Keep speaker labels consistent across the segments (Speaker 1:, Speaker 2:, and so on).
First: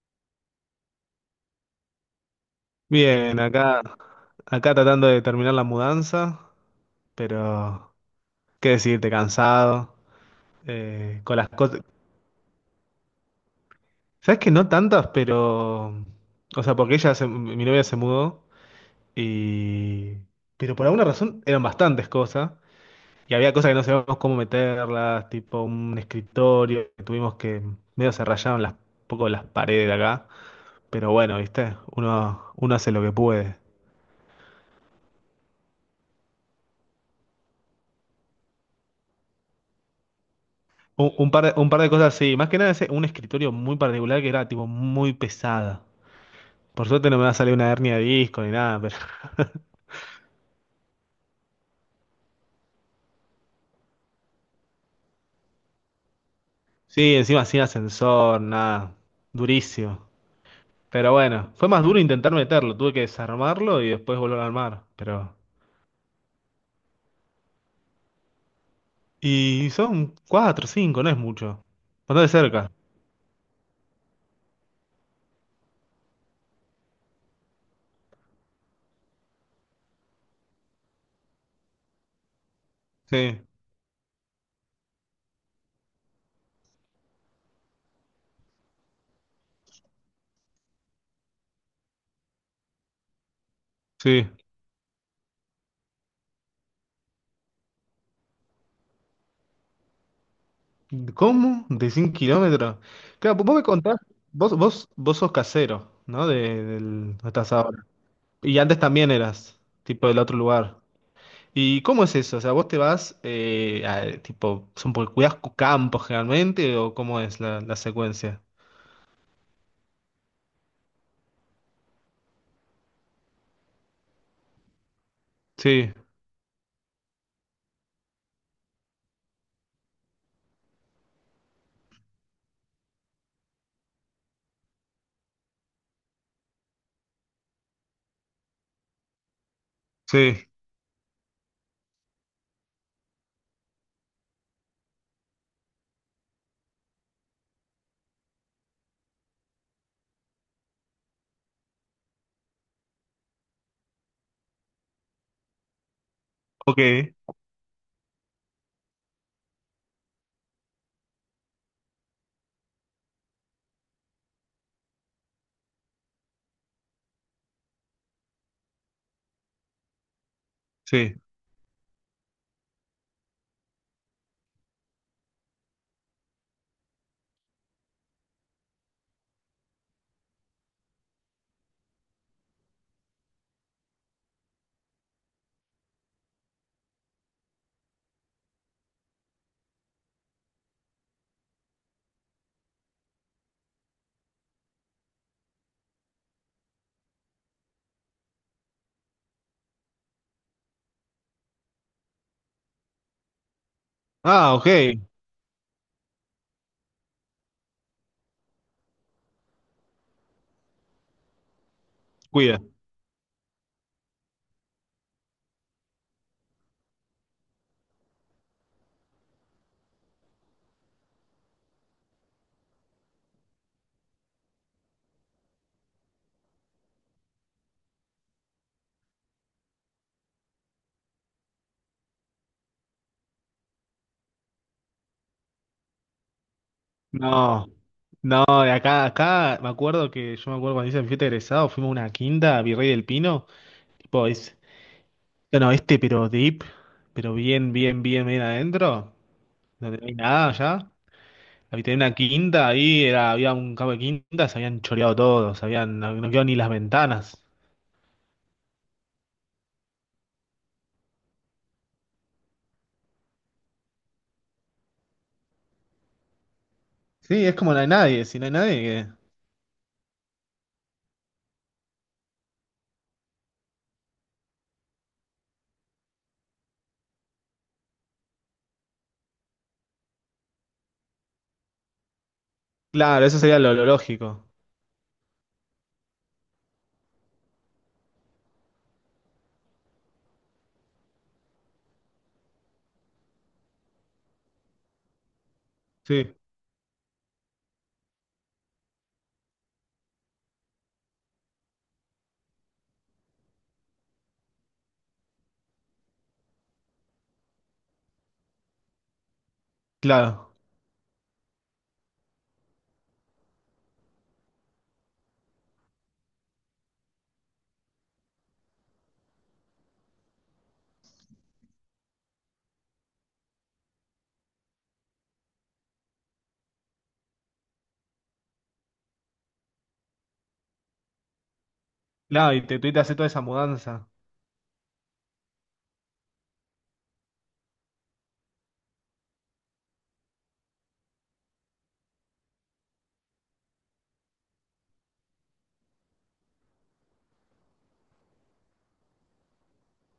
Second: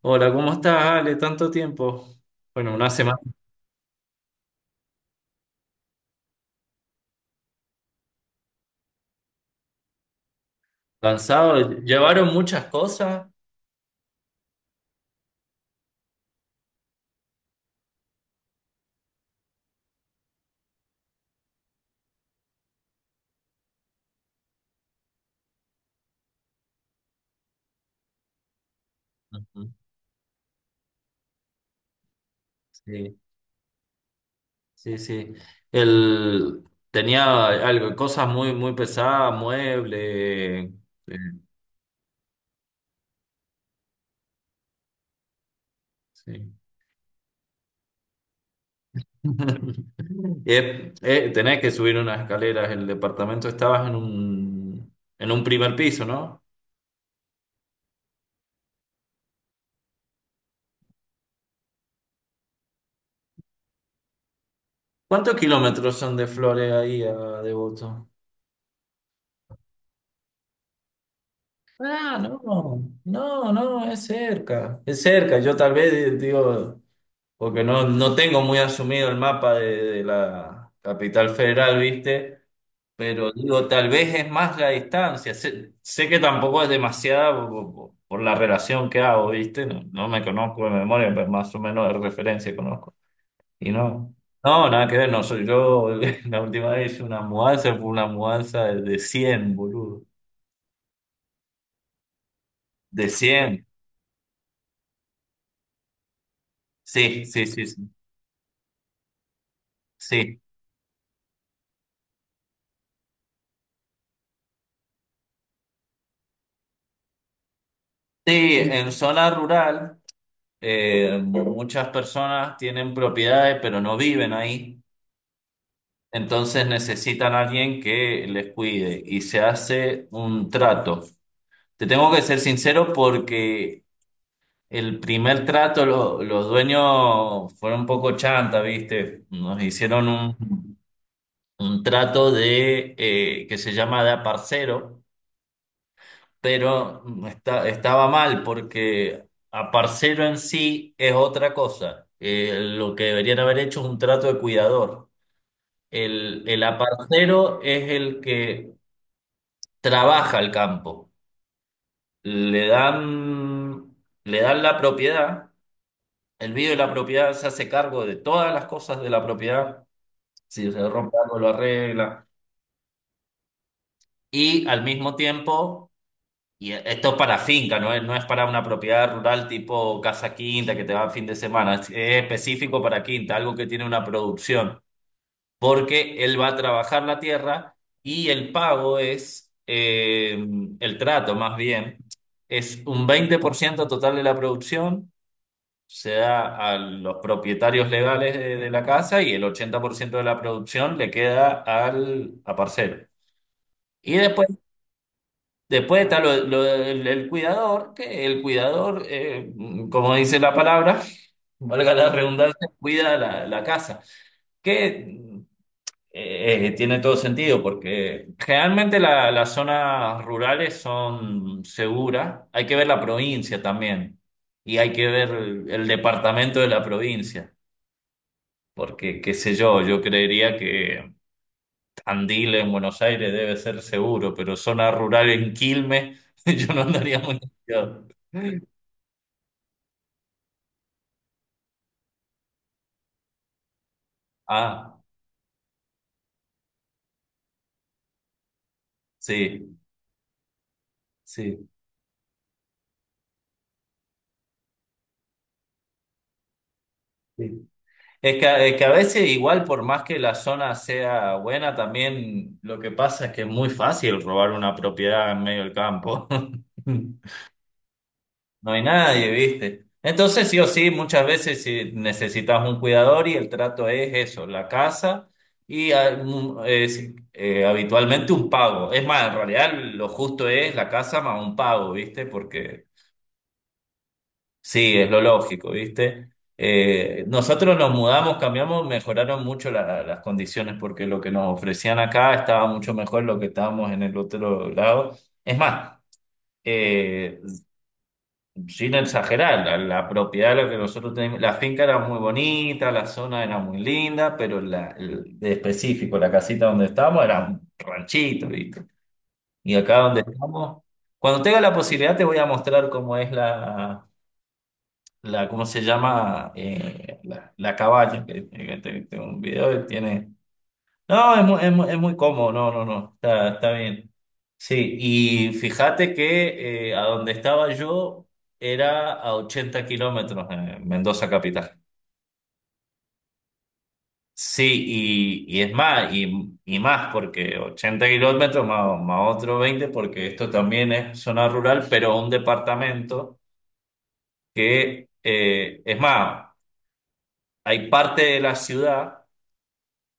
Speaker 1: Hola, ¿cómo estás, Ale? Tanto tiempo. Bueno, una semana
Speaker 2: Bien, acá tratando de terminar la mudanza, pero qué decirte, cansado, con las cosas.
Speaker 1: cansado. Llevaron muchas cosas.
Speaker 2: Sabes que no tantas, pero. O sea, porque mi novia se mudó y. Pero por alguna razón eran bastantes cosas. Y había cosas que no sabíamos cómo meterlas, tipo un escritorio, que tuvimos que. Medio se rayaron un poco las
Speaker 1: Ujú.
Speaker 2: paredes de acá. Pero bueno, viste, uno hace lo que
Speaker 1: Sí,
Speaker 2: puede.
Speaker 1: sí. El, tenía algo, cosas muy, muy pesadas, muebles.
Speaker 2: Un,
Speaker 1: eh,
Speaker 2: un par de cosas, sí. Más que nada, un escritorio muy particular que era tipo muy pesada.
Speaker 1: sí.
Speaker 2: Por suerte no me va a salir una hernia de disco ni nada, pero.
Speaker 1: Tenés que subir unas escaleras. El departamento estabas en en un primer piso, ¿no?
Speaker 2: Sí, encima sin ascensor, nada. Durísimo. Pero bueno, fue más duro intentar meterlo. Tuve que desarmarlo y después volver a armar. Pero.
Speaker 1: ¿Cuántos kilómetros son de Flores ahí a Devoto?
Speaker 2: Y son cuatro, cinco, no es mucho.
Speaker 1: Ah,
Speaker 2: Bastante cerca.
Speaker 1: no, es cerca, es cerca. Yo tal vez digo, porque no tengo muy asumido el mapa de la capital federal, ¿viste? Pero
Speaker 2: Sí,
Speaker 1: digo, tal vez es más la distancia. Sé que tampoco es demasiada por la relación que hago, ¿viste? No me conozco de memoria, pero más o menos de referencia conozco. Y
Speaker 2: sí.
Speaker 1: no, nada que ver, no soy yo. La última vez hice una mudanza, fue una mudanza de 100, boludo.
Speaker 2: ¿Cómo? ¿De 100 kilómetros?
Speaker 1: De
Speaker 2: Claro, vos me
Speaker 1: cien.
Speaker 2: contás, vos sos casero, ¿no? Del,
Speaker 1: Sí,
Speaker 2: no
Speaker 1: sí,
Speaker 2: estás
Speaker 1: sí,
Speaker 2: ahora.
Speaker 1: sí.
Speaker 2: Y antes también eras, tipo del otro
Speaker 1: Sí,
Speaker 2: lugar. ¿Y cómo es eso? O sea, vos te vas, tipo, son por cuidas campos generalmente, ¿o cómo es la secuencia?
Speaker 1: sí, en zona rural. Muchas personas tienen propiedades, pero no viven ahí.
Speaker 2: Sí,
Speaker 1: Entonces necesitan a alguien que les cuide y se hace un trato. Te tengo que ser sincero porque el primer trato los dueños fueron un poco chanta, ¿viste? Nos hicieron
Speaker 2: sí,
Speaker 1: un trato de que se llama de aparcero, pero estaba mal porque a en sí es otra cosa. Lo que deberían haber hecho es un trato de cuidador. El
Speaker 2: ok,
Speaker 1: aparcero es el que trabaja el campo. Le dan, le dan la propiedad, el vive la propiedad, se hace cargo de todas las cosas de la propiedad. Si se
Speaker 2: sí.
Speaker 1: rompe algo, lo arregla. Y al mismo tiempo, y esto es para finca, no es para una propiedad rural tipo casa quinta que te va a fin de semana. Es específico para quinta, algo que tiene una producción, porque él va a trabajar la tierra y el pago es, el trato más bien, es un 20% total de la producción, se da a los propietarios legales de la casa y el 80% de la producción le queda al a parcero. Y
Speaker 2: Ah,
Speaker 1: después,
Speaker 2: ok,
Speaker 1: después está el cuidador, que el cuidador, como dice la palabra, valga la
Speaker 2: cuida.
Speaker 1: redundancia, cuida la casa, que tiene todo sentido, porque generalmente las zonas rurales son seguras, hay que ver la provincia también, y hay que ver el departamento de la provincia, porque qué sé yo, yo creería que Andil en Buenos Aires debe ser seguro, pero zona rural en Quilmes, yo no andaría muy
Speaker 2: No,
Speaker 1: confiado.
Speaker 2: no, de acá me acuerdo que yo me acuerdo cuando hice mi fiesta de egresado, fuimos a una quinta, a Virrey del Pino, tipo, es,
Speaker 1: Ah,
Speaker 2: no, no, este pero deep, pero bien, bien, bien, bien adentro,
Speaker 1: sí,
Speaker 2: donde no hay nada ya.
Speaker 1: sí,
Speaker 2: había Tenía una quinta, ahí era, había un campo de quintas, se habían choreado todos, no, no quedó ni las ventanas.
Speaker 1: sí. Es que a veces, igual, por más que la zona sea buena, también lo que pasa es que es muy fácil robar una propiedad en medio del campo.
Speaker 2: Sí, es como no hay nadie, si no hay
Speaker 1: No
Speaker 2: nadie,
Speaker 1: hay
Speaker 2: que-.
Speaker 1: nadie, ¿viste? Entonces, sí o sí, muchas veces si necesitas un cuidador y el trato es eso, la casa y habitualmente un pago. Es más, en realidad lo justo es la casa más un pago, ¿viste? Porque
Speaker 2: Claro, eso sería lo lógico.
Speaker 1: sí, es lo lógico, ¿viste? Nosotros nos mudamos, cambiamos, mejoraron mucho las condiciones porque lo que nos ofrecían acá estaba mucho mejor lo que estábamos en el otro lado. Es más,
Speaker 2: Sí,
Speaker 1: eh, sin exagerar, la propiedad de la que nosotros teníamos, la finca era muy bonita, la zona era muy linda, pero de específico, la casita donde estábamos era un ranchito, ¿viste? Y acá donde
Speaker 2: claro.
Speaker 1: estamos, cuando tenga la posibilidad te voy a mostrar cómo es la ¿cómo se llama? La cabaña, tengo un video que tiene, no, es muy cómodo, no, está bien. Sí, y fíjate que a donde estaba yo era a 80 kilómetros, en Mendoza capital.
Speaker 2: Claro, y te tuviste que hacer toda esa mudanza.
Speaker 1: Sí, y más, porque 80 kilómetros más, más otro 20 porque esto también es zona rural, pero un departamento que, es más, hay parte de la ciudad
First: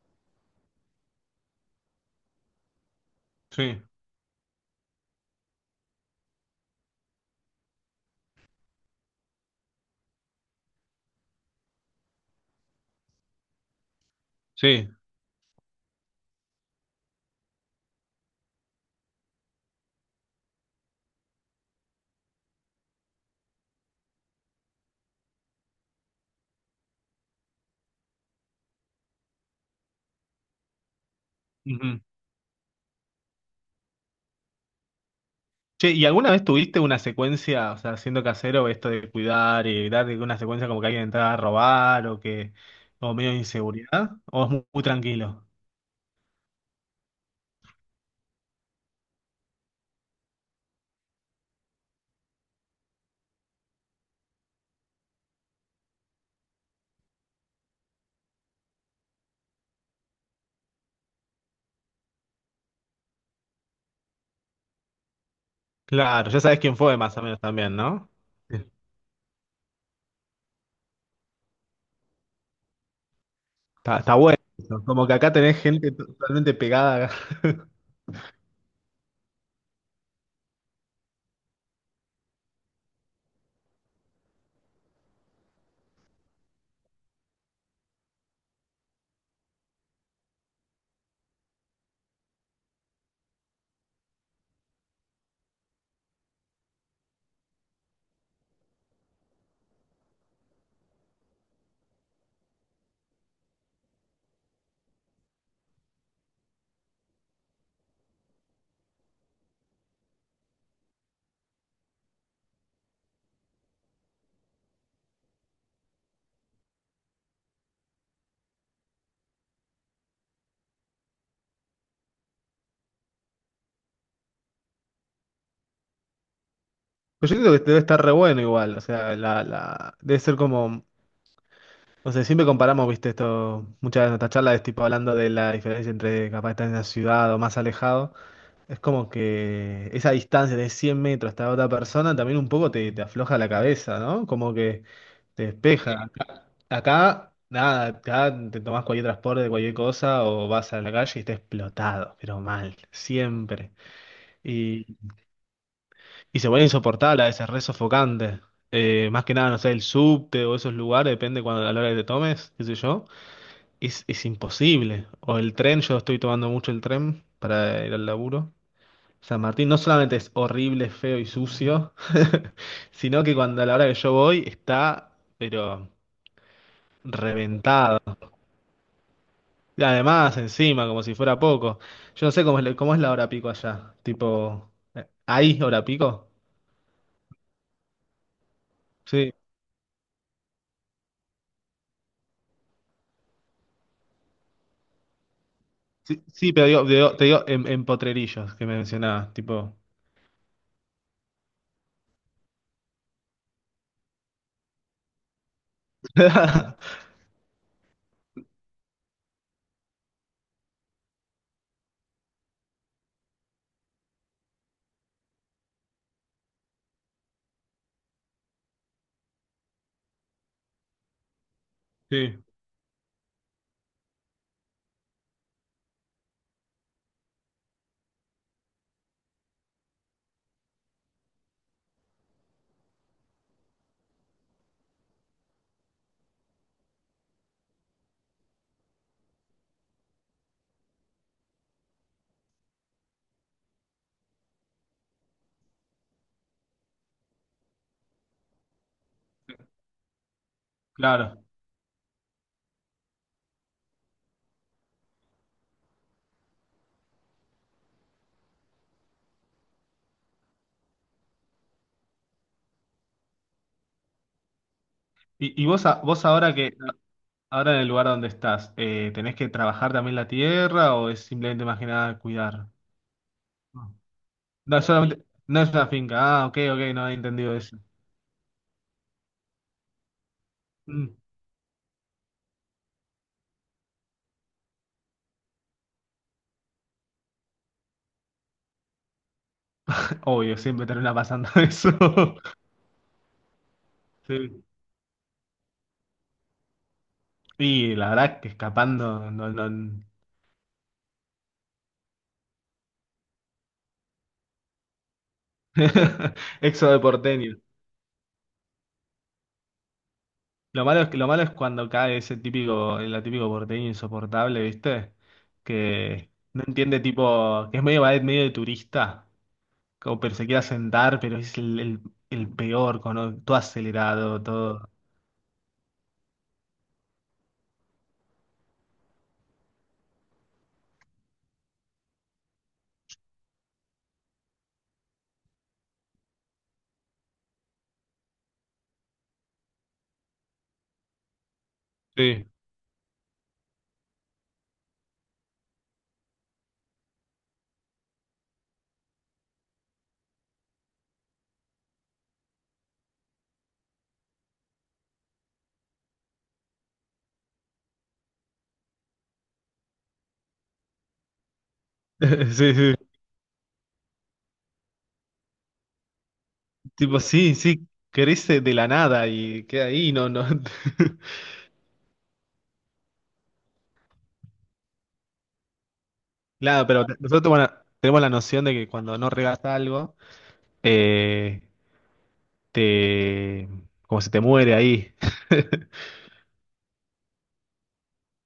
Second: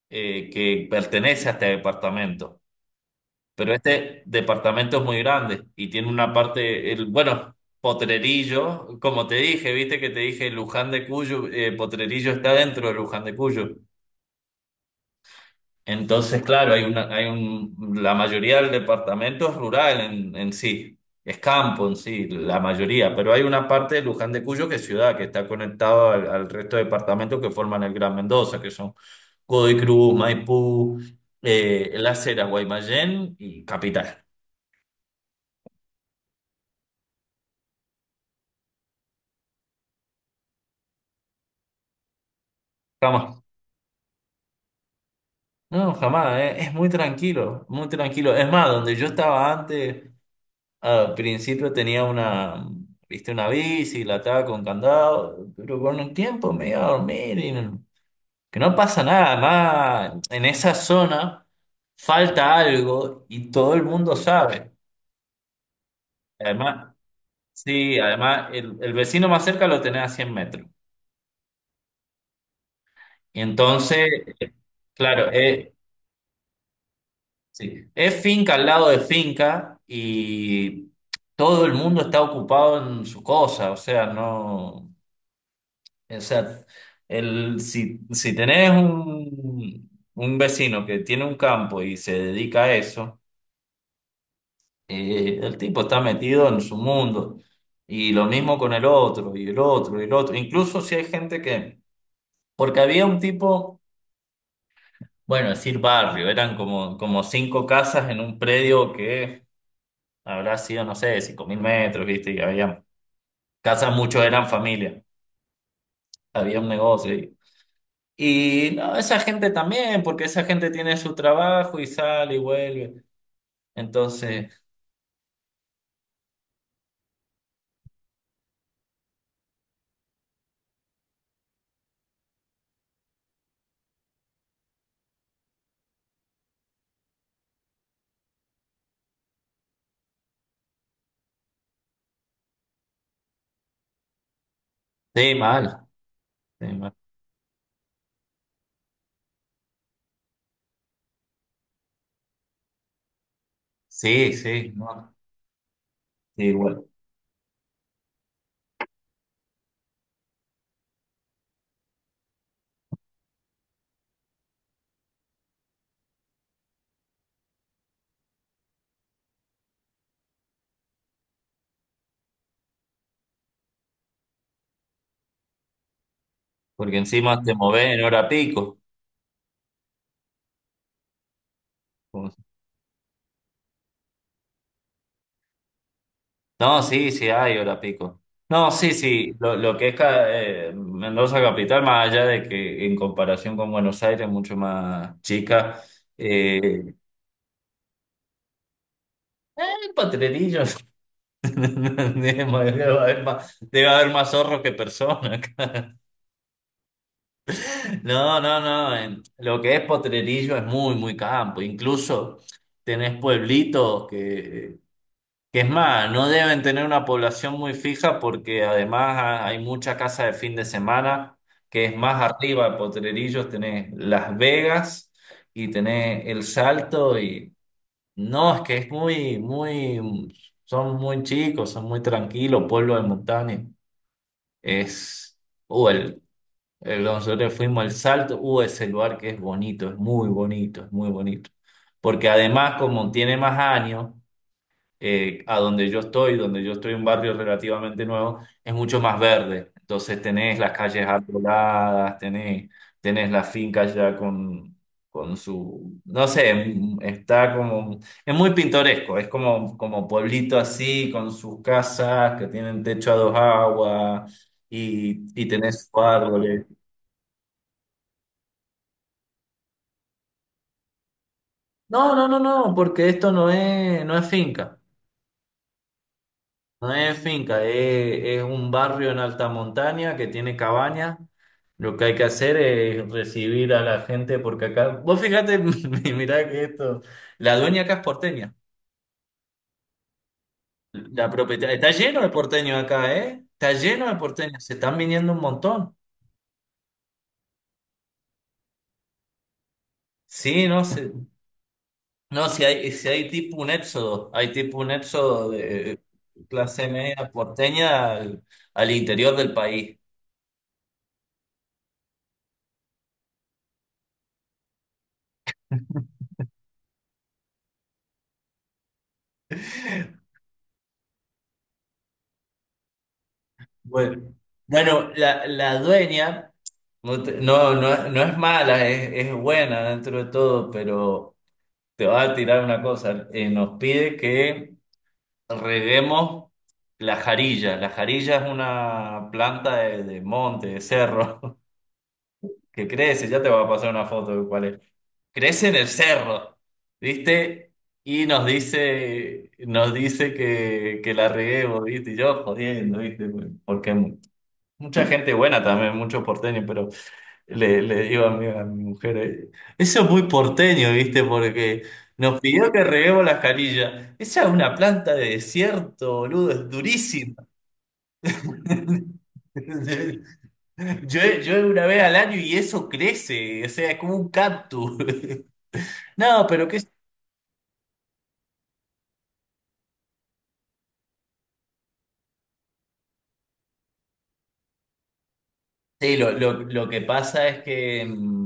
Speaker 1: que pertenece a este departamento. Pero
Speaker 2: Sí,
Speaker 1: este departamento es muy grande y tiene una parte, bueno, Potrerillo, como te dije, viste que te dije Luján de Cuyo, Potrerillo está dentro de Luján de Cuyo.
Speaker 2: sí.
Speaker 1: Entonces, claro, hay una, hay un, la mayoría del departamento es rural en sí, es campo en sí, la mayoría, pero hay una parte de Luján de Cuyo que es ciudad, que está conectado al resto de departamentos que forman el Gran Mendoza, que son Godoy Cruz, Maipú,
Speaker 2: Ujú.
Speaker 1: Las Heras, Guaymallén y Capital.
Speaker 2: Che, ¿y alguna vez tuviste una secuencia? O sea, siendo casero, esto de cuidar y evitar de que una secuencia como que alguien entrara a robar o que, o medio de
Speaker 1: Estamos
Speaker 2: inseguridad. ¿O es muy, muy tranquilo?
Speaker 1: no, jamás, es muy tranquilo, muy tranquilo. Es más, donde yo estaba antes, al principio tenía viste, una bici, la estaba con candado, pero con el tiempo me iba a dormir y no, que no pasa nada. Además, en esa zona falta algo y todo el mundo sabe.
Speaker 2: Claro, ya sabes quién
Speaker 1: Además,
Speaker 2: fue más o menos también,
Speaker 1: sí,
Speaker 2: ¿no?
Speaker 1: además, el vecino más cerca lo tenés a 100 metros. Y
Speaker 2: Está,
Speaker 1: entonces,
Speaker 2: está bueno eso. Como que
Speaker 1: claro,
Speaker 2: acá tenés gente totalmente pegada.
Speaker 1: sí, es finca al lado de finca y todo el mundo está ocupado en su cosa, o sea, no, o sea, si, si tenés un vecino que tiene un campo y se dedica a eso, el tipo está metido en su mundo y lo mismo con el otro y el otro y el otro, incluso si hay gente que, porque había un tipo, bueno, decir barrio, eran como, como cinco casas en un predio que habrá sido, no sé, cinco mil metros, ¿viste? Y había casas, muchos eran familia, había un negocio. No, esa gente también, porque esa gente tiene su trabajo y sale y vuelve. Entonces,
Speaker 2: Pues yo creo que debe estar re bueno igual. O sea, debe ser como. No sé, siempre comparamos, viste, esto. Muchas de nuestras charlas es tipo hablando de la diferencia entre capaz estar en la ciudad o más alejado. Es como que esa distancia de 100 metros hasta otra persona también un poco te afloja la cabeza, ¿no? Como que
Speaker 1: sí,
Speaker 2: te
Speaker 1: mal,
Speaker 2: despeja.
Speaker 1: sí, mal.
Speaker 2: Acá, nada, acá te tomás cualquier transporte, cualquier cosa o vas a la calle y estás explotado, pero mal, siempre.
Speaker 1: Sí, sí,
Speaker 2: Y
Speaker 1: no,
Speaker 2: y se
Speaker 1: sí,
Speaker 2: vuelve
Speaker 1: bueno,
Speaker 2: insoportable, a veces re sofocante. Más que nada, no sé, el subte o esos lugares, depende cuando, a la hora que te tomes, qué sé yo. Es imposible. O el tren, yo estoy tomando mucho el tren para ir al laburo. San Martín no solamente es horrible, feo y sucio, sino que cuando, a la hora que yo voy está, pero
Speaker 1: porque encima te mueves
Speaker 2: reventado.
Speaker 1: en hora pico.
Speaker 2: Y además, encima, como si fuera poco. Yo no sé cómo es, cómo es la hora pico allá. Tipo, ¿hay hora pico?
Speaker 1: No, sí, sí, hay hora pico. No, sí, sí,
Speaker 2: Sí.
Speaker 1: lo que es Mendoza capital, más allá de que en comparación con Buenos Aires, mucho más chica,
Speaker 2: Sí, sí, pero
Speaker 1: eh,
Speaker 2: te digo en, Potrerillos que me mencionabas, tipo.
Speaker 1: hay potrerillos. Debe haber más zorros que personas. No, no, no. Lo que es Potrerillo es muy, muy campo. Incluso tenés pueblitos que es más, no deben tener una población muy fija porque además hay mucha casa de fin de semana que es más
Speaker 2: Sí,
Speaker 1: arriba de Potrerillos. Tenés Las Vegas y tenés El Salto y no, es que es muy, muy, son muy chicos, son muy tranquilos, pueblos de montaña. Es, uh, el, Nosotros fuimos al Salto, ese lugar que es bonito, es muy bonito. Porque además, como tiene más años, a donde yo estoy un barrio relativamente nuevo, es mucho más verde. Entonces tenés las calles
Speaker 2: claro.
Speaker 1: arboladas, tenés, tenés la finca ya con su, no sé, es muy pintoresco, es como, como pueblito así, con sus casas que tienen techo a dos aguas y
Speaker 2: ¿Y
Speaker 1: tenés
Speaker 2: vos,
Speaker 1: sus
Speaker 2: vos ahora
Speaker 1: árboles.
Speaker 2: que ahora en el lugar donde estás, ¿tenés que trabajar también la tierra o es simplemente más que
Speaker 1: No,
Speaker 2: nada
Speaker 1: no, no,
Speaker 2: cuidar?
Speaker 1: no, porque esto no
Speaker 2: No,
Speaker 1: es, no es finca.
Speaker 2: no, es solamente, no es una finca. Ah, ok,
Speaker 1: No
Speaker 2: ok, no he
Speaker 1: es
Speaker 2: entendido
Speaker 1: finca,
Speaker 2: eso.
Speaker 1: es un barrio en alta montaña que tiene
Speaker 2: Mm.
Speaker 1: cabañas. Lo que hay que hacer es recibir a la gente porque acá, vos fíjate, mirá que esto, la dueña acá es porteña,
Speaker 2: Obvio, siempre termina
Speaker 1: la
Speaker 2: pasando
Speaker 1: propietaria,
Speaker 2: eso.
Speaker 1: está lleno de porteños acá, ¿eh? Está lleno de porteños,
Speaker 2: Sí.
Speaker 1: se están viniendo un montón.
Speaker 2: Y la verdad que escapando, no, no.
Speaker 1: Sí, no sé, no, si hay tipo un éxodo, hay tipo un éxodo de clase
Speaker 2: Éxodo de
Speaker 1: media
Speaker 2: porteño.
Speaker 1: porteña al interior del país.
Speaker 2: Lo malo es que, lo malo es cuando cae ese típico, el típico porteño insoportable, ¿viste? Que no entiende tipo, que es medio medio de turista, como pero se quiere sentar, pero es el peor, con todo
Speaker 1: Bueno,
Speaker 2: acelerado, todo.
Speaker 1: la dueña no, no es no es mala, es buena dentro de todo, pero te va a tirar una cosa. Nos pide que reguemos la jarilla. La jarilla es una planta de monte, de cerro,
Speaker 2: Sí.
Speaker 1: que crece. Ya te voy a pasar una foto de cuál es. Crece en el cerro, ¿viste? Nos dice que la reguemos, ¿viste? Y yo jodiendo, ¿viste? Porque mucha gente buena también, muchos porteños, pero... Le digo a mi mujer, eso es muy porteño, ¿viste? Porque nos pidió
Speaker 2: Sí,
Speaker 1: que
Speaker 2: sí.
Speaker 1: reguemos las canillas. Esa es una planta de desierto, boludo, es
Speaker 2: Tipo,
Speaker 1: durísima.
Speaker 2: sí, sí, crece de la nada y queda ahí, no, no.
Speaker 1: Yo una vez al año y eso crece, o sea, es como un cactus. No, pero qué...
Speaker 2: Claro, pero nosotros bueno, tenemos la noción de que cuando no regas algo, eh, te como se te muere ahí.
Speaker 1: Sí, lo que pasa es que... mm,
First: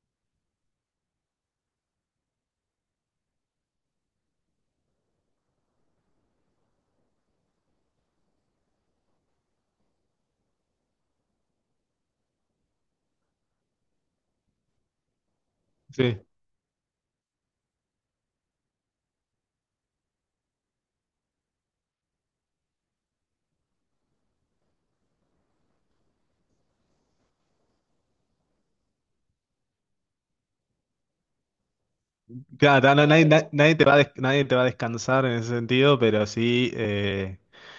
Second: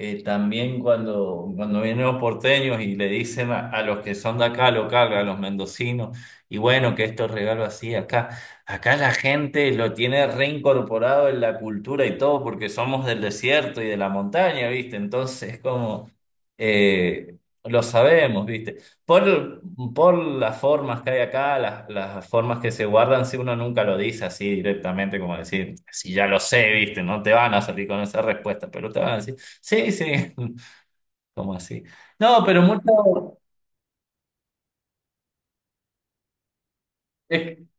Speaker 1: Eh, también cuando, cuando vienen los porteños y le dicen a los que son de acá, local, a los mendocinos, y bueno, que estos regalos así, acá, acá la gente lo tiene reincorporado en la cultura y todo, porque somos del desierto y de la montaña, ¿viste? Entonces es como,
Speaker 2: Sí.
Speaker 1: eh, lo sabemos, ¿viste? Por, por las formas que hay acá, las formas que se guardan, si uno nunca lo dice así directamente, como decir, si ya lo sé, ¿viste? No te van a salir con esa respuesta, pero te van a decir. Sí, sí, como así. No, pero
Speaker 2: Claro, no, nadie,
Speaker 1: mucho.
Speaker 2: na- nadie te va a nadie te va a descansar en ese sentido, pero sí
Speaker 1: es-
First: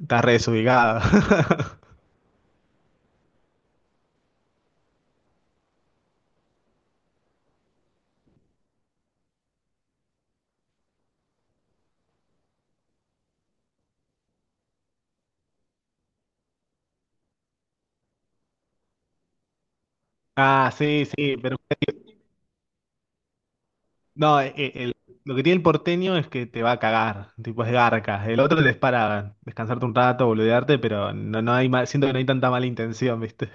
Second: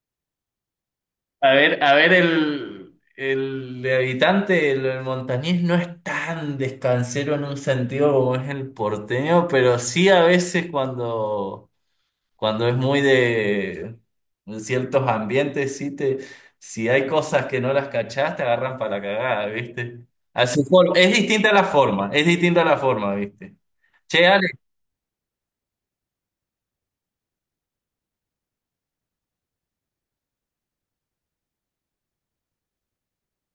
Speaker 2: estás re desubicado.
Speaker 1: a ver, a ver, el montañés no es tan descansero en un sentido como es el porteño, pero sí a veces cuando, cuando es muy de ciertos ambientes, sí te, si hay cosas que no las cachás, te agarran para la cagada, ¿viste?
Speaker 2: Ah, sí,
Speaker 1: Es
Speaker 2: sí,
Speaker 1: distinta
Speaker 2: pero
Speaker 1: la forma, es distinta la forma, ¿viste? Che,
Speaker 2: no,
Speaker 1: Ale,
Speaker 2: lo que tiene el porteño es que te va a cagar, tipo es garca. El otro es para descansarte un rato, boludearte, pero no, no hay siento que no hay tanta mala intención, ¿viste?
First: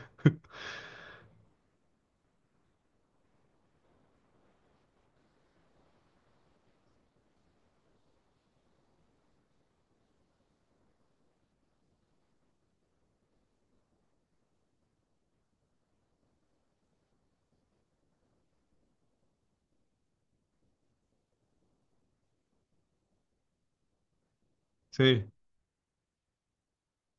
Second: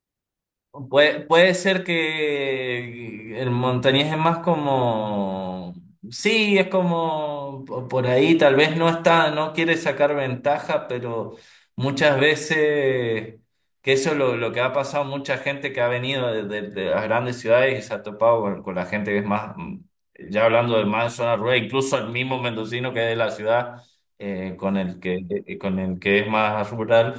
Speaker 1: puede, puede ser que el montañés es más como, sí, es como por ahí, tal vez no está, no quiere sacar ventaja, pero muchas veces, que eso es lo que ha pasado, mucha gente que ha venido de las grandes ciudades y se ha topado con la gente que es más, ya hablando de más zona rural, incluso el mismo mendocino que es de la ciudad,
Speaker 2: Sí,
Speaker 1: con el que es más rural.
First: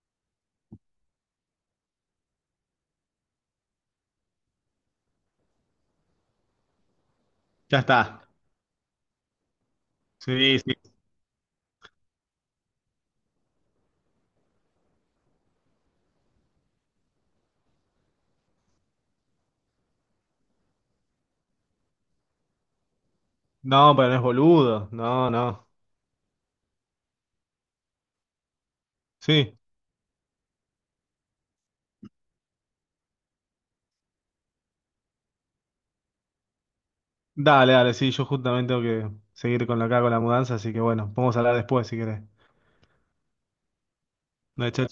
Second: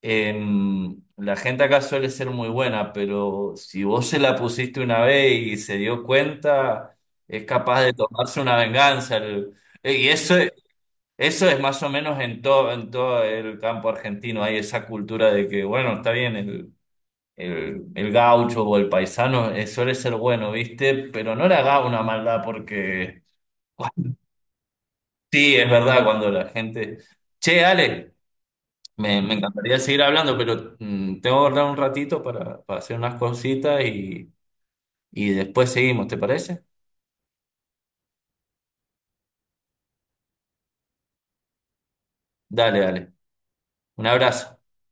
Speaker 1: La gente acá suele ser muy buena, pero si vos se la pusiste una vez y se dio cuenta, es
Speaker 2: ya
Speaker 1: capaz de
Speaker 2: está.
Speaker 1: tomarse una venganza. Y eso,
Speaker 2: Sí, sí.
Speaker 1: eso es más o menos en todo el campo argentino. Hay esa cultura de que, bueno, está bien, el gaucho o el paisano suele ser bueno, ¿viste? Pero no le haga una maldad porque,
Speaker 2: No, pero no es boludo. No,
Speaker 1: sí,
Speaker 2: no.
Speaker 1: es verdad, cuando la gente... Che, Ale. Me
Speaker 2: Sí.
Speaker 1: encantaría seguir hablando, pero tengo que guardar un ratito para hacer unas cositas y después seguimos, ¿te parece?
Speaker 2: Dale, dale, sí, yo justamente tengo que seguir con la acá con la mudanza, así que bueno, podemos hablar después si querés.
Speaker 1: Dale, dale. Un abrazo.
Speaker 2: No, chao,